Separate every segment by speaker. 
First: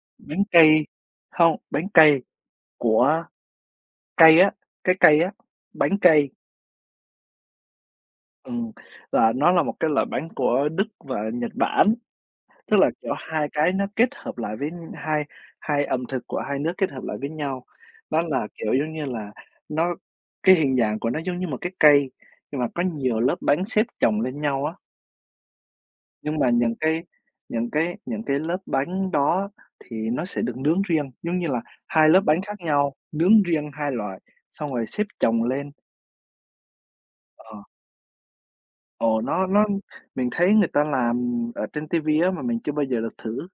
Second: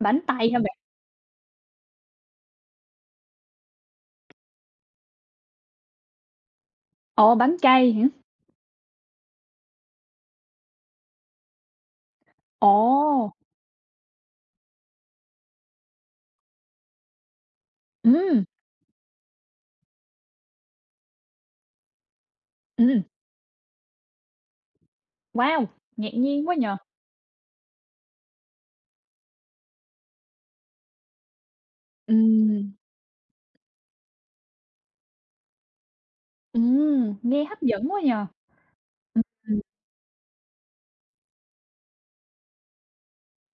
Speaker 1: Bánh
Speaker 2: Bánh
Speaker 1: Tây hả bạn?
Speaker 2: cây. Hông, bánh cây của cây á, cái cây á, bánh cây.
Speaker 1: Ồ! Bánh cây hả?
Speaker 2: Ừm, là nó là một cái loại bánh của Đức và Nhật Bản, tức là, kiểu,
Speaker 1: Ồ!
Speaker 2: hai cái nó kết hợp lại với hai hai ẩm thực của hai nước kết hợp lại với nhau, đó
Speaker 1: Ừm.
Speaker 2: là, kiểu, giống như là nó cái hình dạng của nó giống như một cái cây, nhưng mà có
Speaker 1: Ừm.
Speaker 2: nhiều lớp bánh xếp chồng lên nhau á.
Speaker 1: Wow, ngạc
Speaker 2: Nhưng
Speaker 1: nhiên
Speaker 2: mà
Speaker 1: quá nhỉ.
Speaker 2: những cái những cái những cái lớp bánh đó thì nó sẽ được nướng riêng, giống như là hai lớp bánh khác
Speaker 1: Ừm.
Speaker 2: nhau, nướng riêng hai loại, xong rồi xếp chồng lên.
Speaker 1: Ừm, nghe
Speaker 2: Ờ.
Speaker 1: hấp dẫn quá nhỉ.
Speaker 2: Ồ,
Speaker 1: Ừm,
Speaker 2: nó
Speaker 1: ừm.
Speaker 2: nó mình thấy người ta làm ở trên TV á, mà mình chưa bao giờ được thử,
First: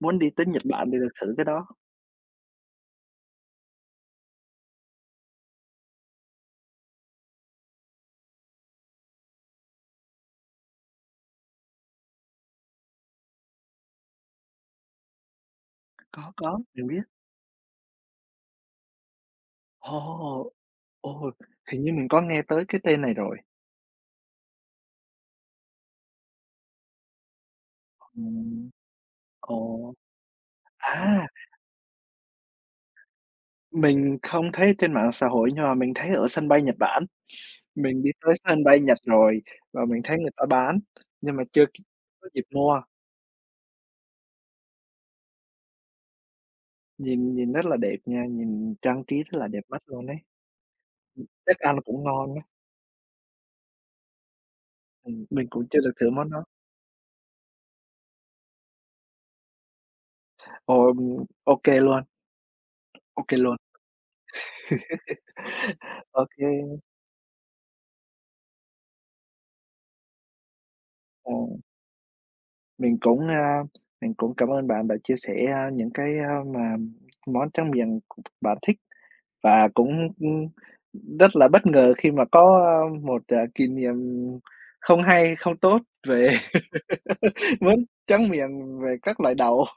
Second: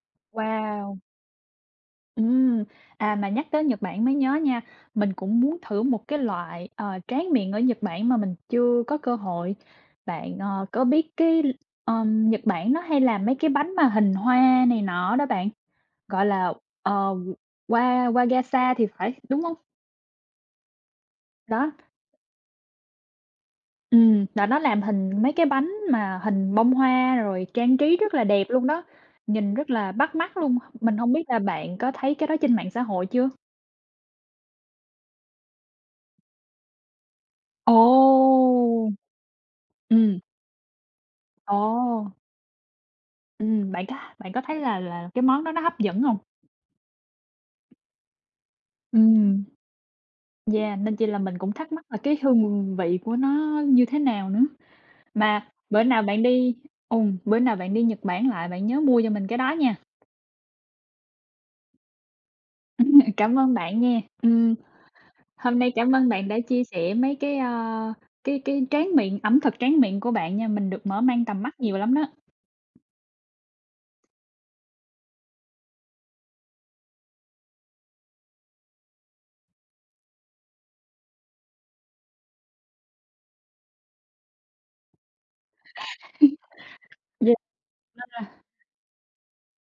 Speaker 2: muốn đi tới Nhật Bản thì
Speaker 1: Wow.
Speaker 2: được thử cái đó.
Speaker 1: Ừm, à, mà nhắc tới Nhật Bản mới nhớ nha, mình cũng muốn thử một cái loại, ờ, tráng miệng ở Nhật Bản mà mình chưa có cơ hội, bạn, ờ, có biết cái l ờm, Nhật Bản nó hay là mấy cái bánh mà hình hoa này nọ đó bạn, gọi
Speaker 2: Có,
Speaker 1: là,
Speaker 2: có mình
Speaker 1: ờ,
Speaker 2: biết.
Speaker 1: Wa Wa Wagasa thì phải, đúng hông?
Speaker 2: Ồ! Ồ,
Speaker 1: Đó.
Speaker 2: hình như mình có nghe tới cái tên này rồi.
Speaker 1: Ừm, là nó làm hình mấy cái bánh mà hình bông hoa rồi trang trí rất là đẹp luôn
Speaker 2: Ừm.
Speaker 1: đó, nhìn rất là
Speaker 2: Ồ.
Speaker 1: bắt mắt luôn, mình hông biết
Speaker 2: À.
Speaker 1: là bạn có thấy cái đó trên mạng xã hội chưa?
Speaker 2: Mình không thấy trên mạng xã hội nhưng mà mình thấy ở sân bay Nhật Bản,
Speaker 1: Ồ!
Speaker 2: mình đi tới sân bay Nhật rồi và mình thấy
Speaker 1: Ừm.
Speaker 2: người ta bán nhưng mà chưa
Speaker 1: Ồ.
Speaker 2: có dịp mua.
Speaker 1: Ừm, bạn có bạn có thấy là là cái món đó nó hấp dẫn hông?
Speaker 2: Nhìn nhìn rất là đẹp nha, nhìn trang trí rất
Speaker 1: Ừm,
Speaker 2: là đẹp mắt luôn ấy.
Speaker 1: Yeah, nên chi là
Speaker 2: Ừm,
Speaker 1: mình cũng
Speaker 2: chắc
Speaker 1: thắc
Speaker 2: ăn là
Speaker 1: mắc là
Speaker 2: cũng
Speaker 1: cái
Speaker 2: ngon á.
Speaker 1: hương vị của nó như thế nào nữa,
Speaker 2: Ừm, mình
Speaker 1: mà
Speaker 2: cũng chưa
Speaker 1: bữa
Speaker 2: được
Speaker 1: nào
Speaker 2: thử
Speaker 1: bạn
Speaker 2: món đó.
Speaker 1: đi ừm, bữa nào bạn đi Nhật Bản lại, bạn nhớ mua cho mình cái đó nha.
Speaker 2: Ờm. OK luôn.
Speaker 1: Ừm,
Speaker 2: OK
Speaker 1: cảm ơn
Speaker 2: luôn.
Speaker 1: bạn nha, ừm. Hôm nay cảm ơn bạn
Speaker 2: OK.
Speaker 1: đã chia sẻ mấy cái, ơ, cái cái tráng miệng, ẩm thực tráng miệng của bạn nha, mình được mở mang tầm mắt
Speaker 2: Ồ.
Speaker 1: nhiều lắm đó.
Speaker 2: Mình cũng, a, mình cũng cảm ơn bạn đã chia sẻ, a, những cái, a, mà món tráng miệng c bạn thích và cũng, ừm, ừm, rất là bất ngờ khi mà có một, ờ, kỷ niệm không hay, không tốt về
Speaker 1: Yeah, nên
Speaker 2: món tráng
Speaker 1: là
Speaker 2: miệng về các loại đậu.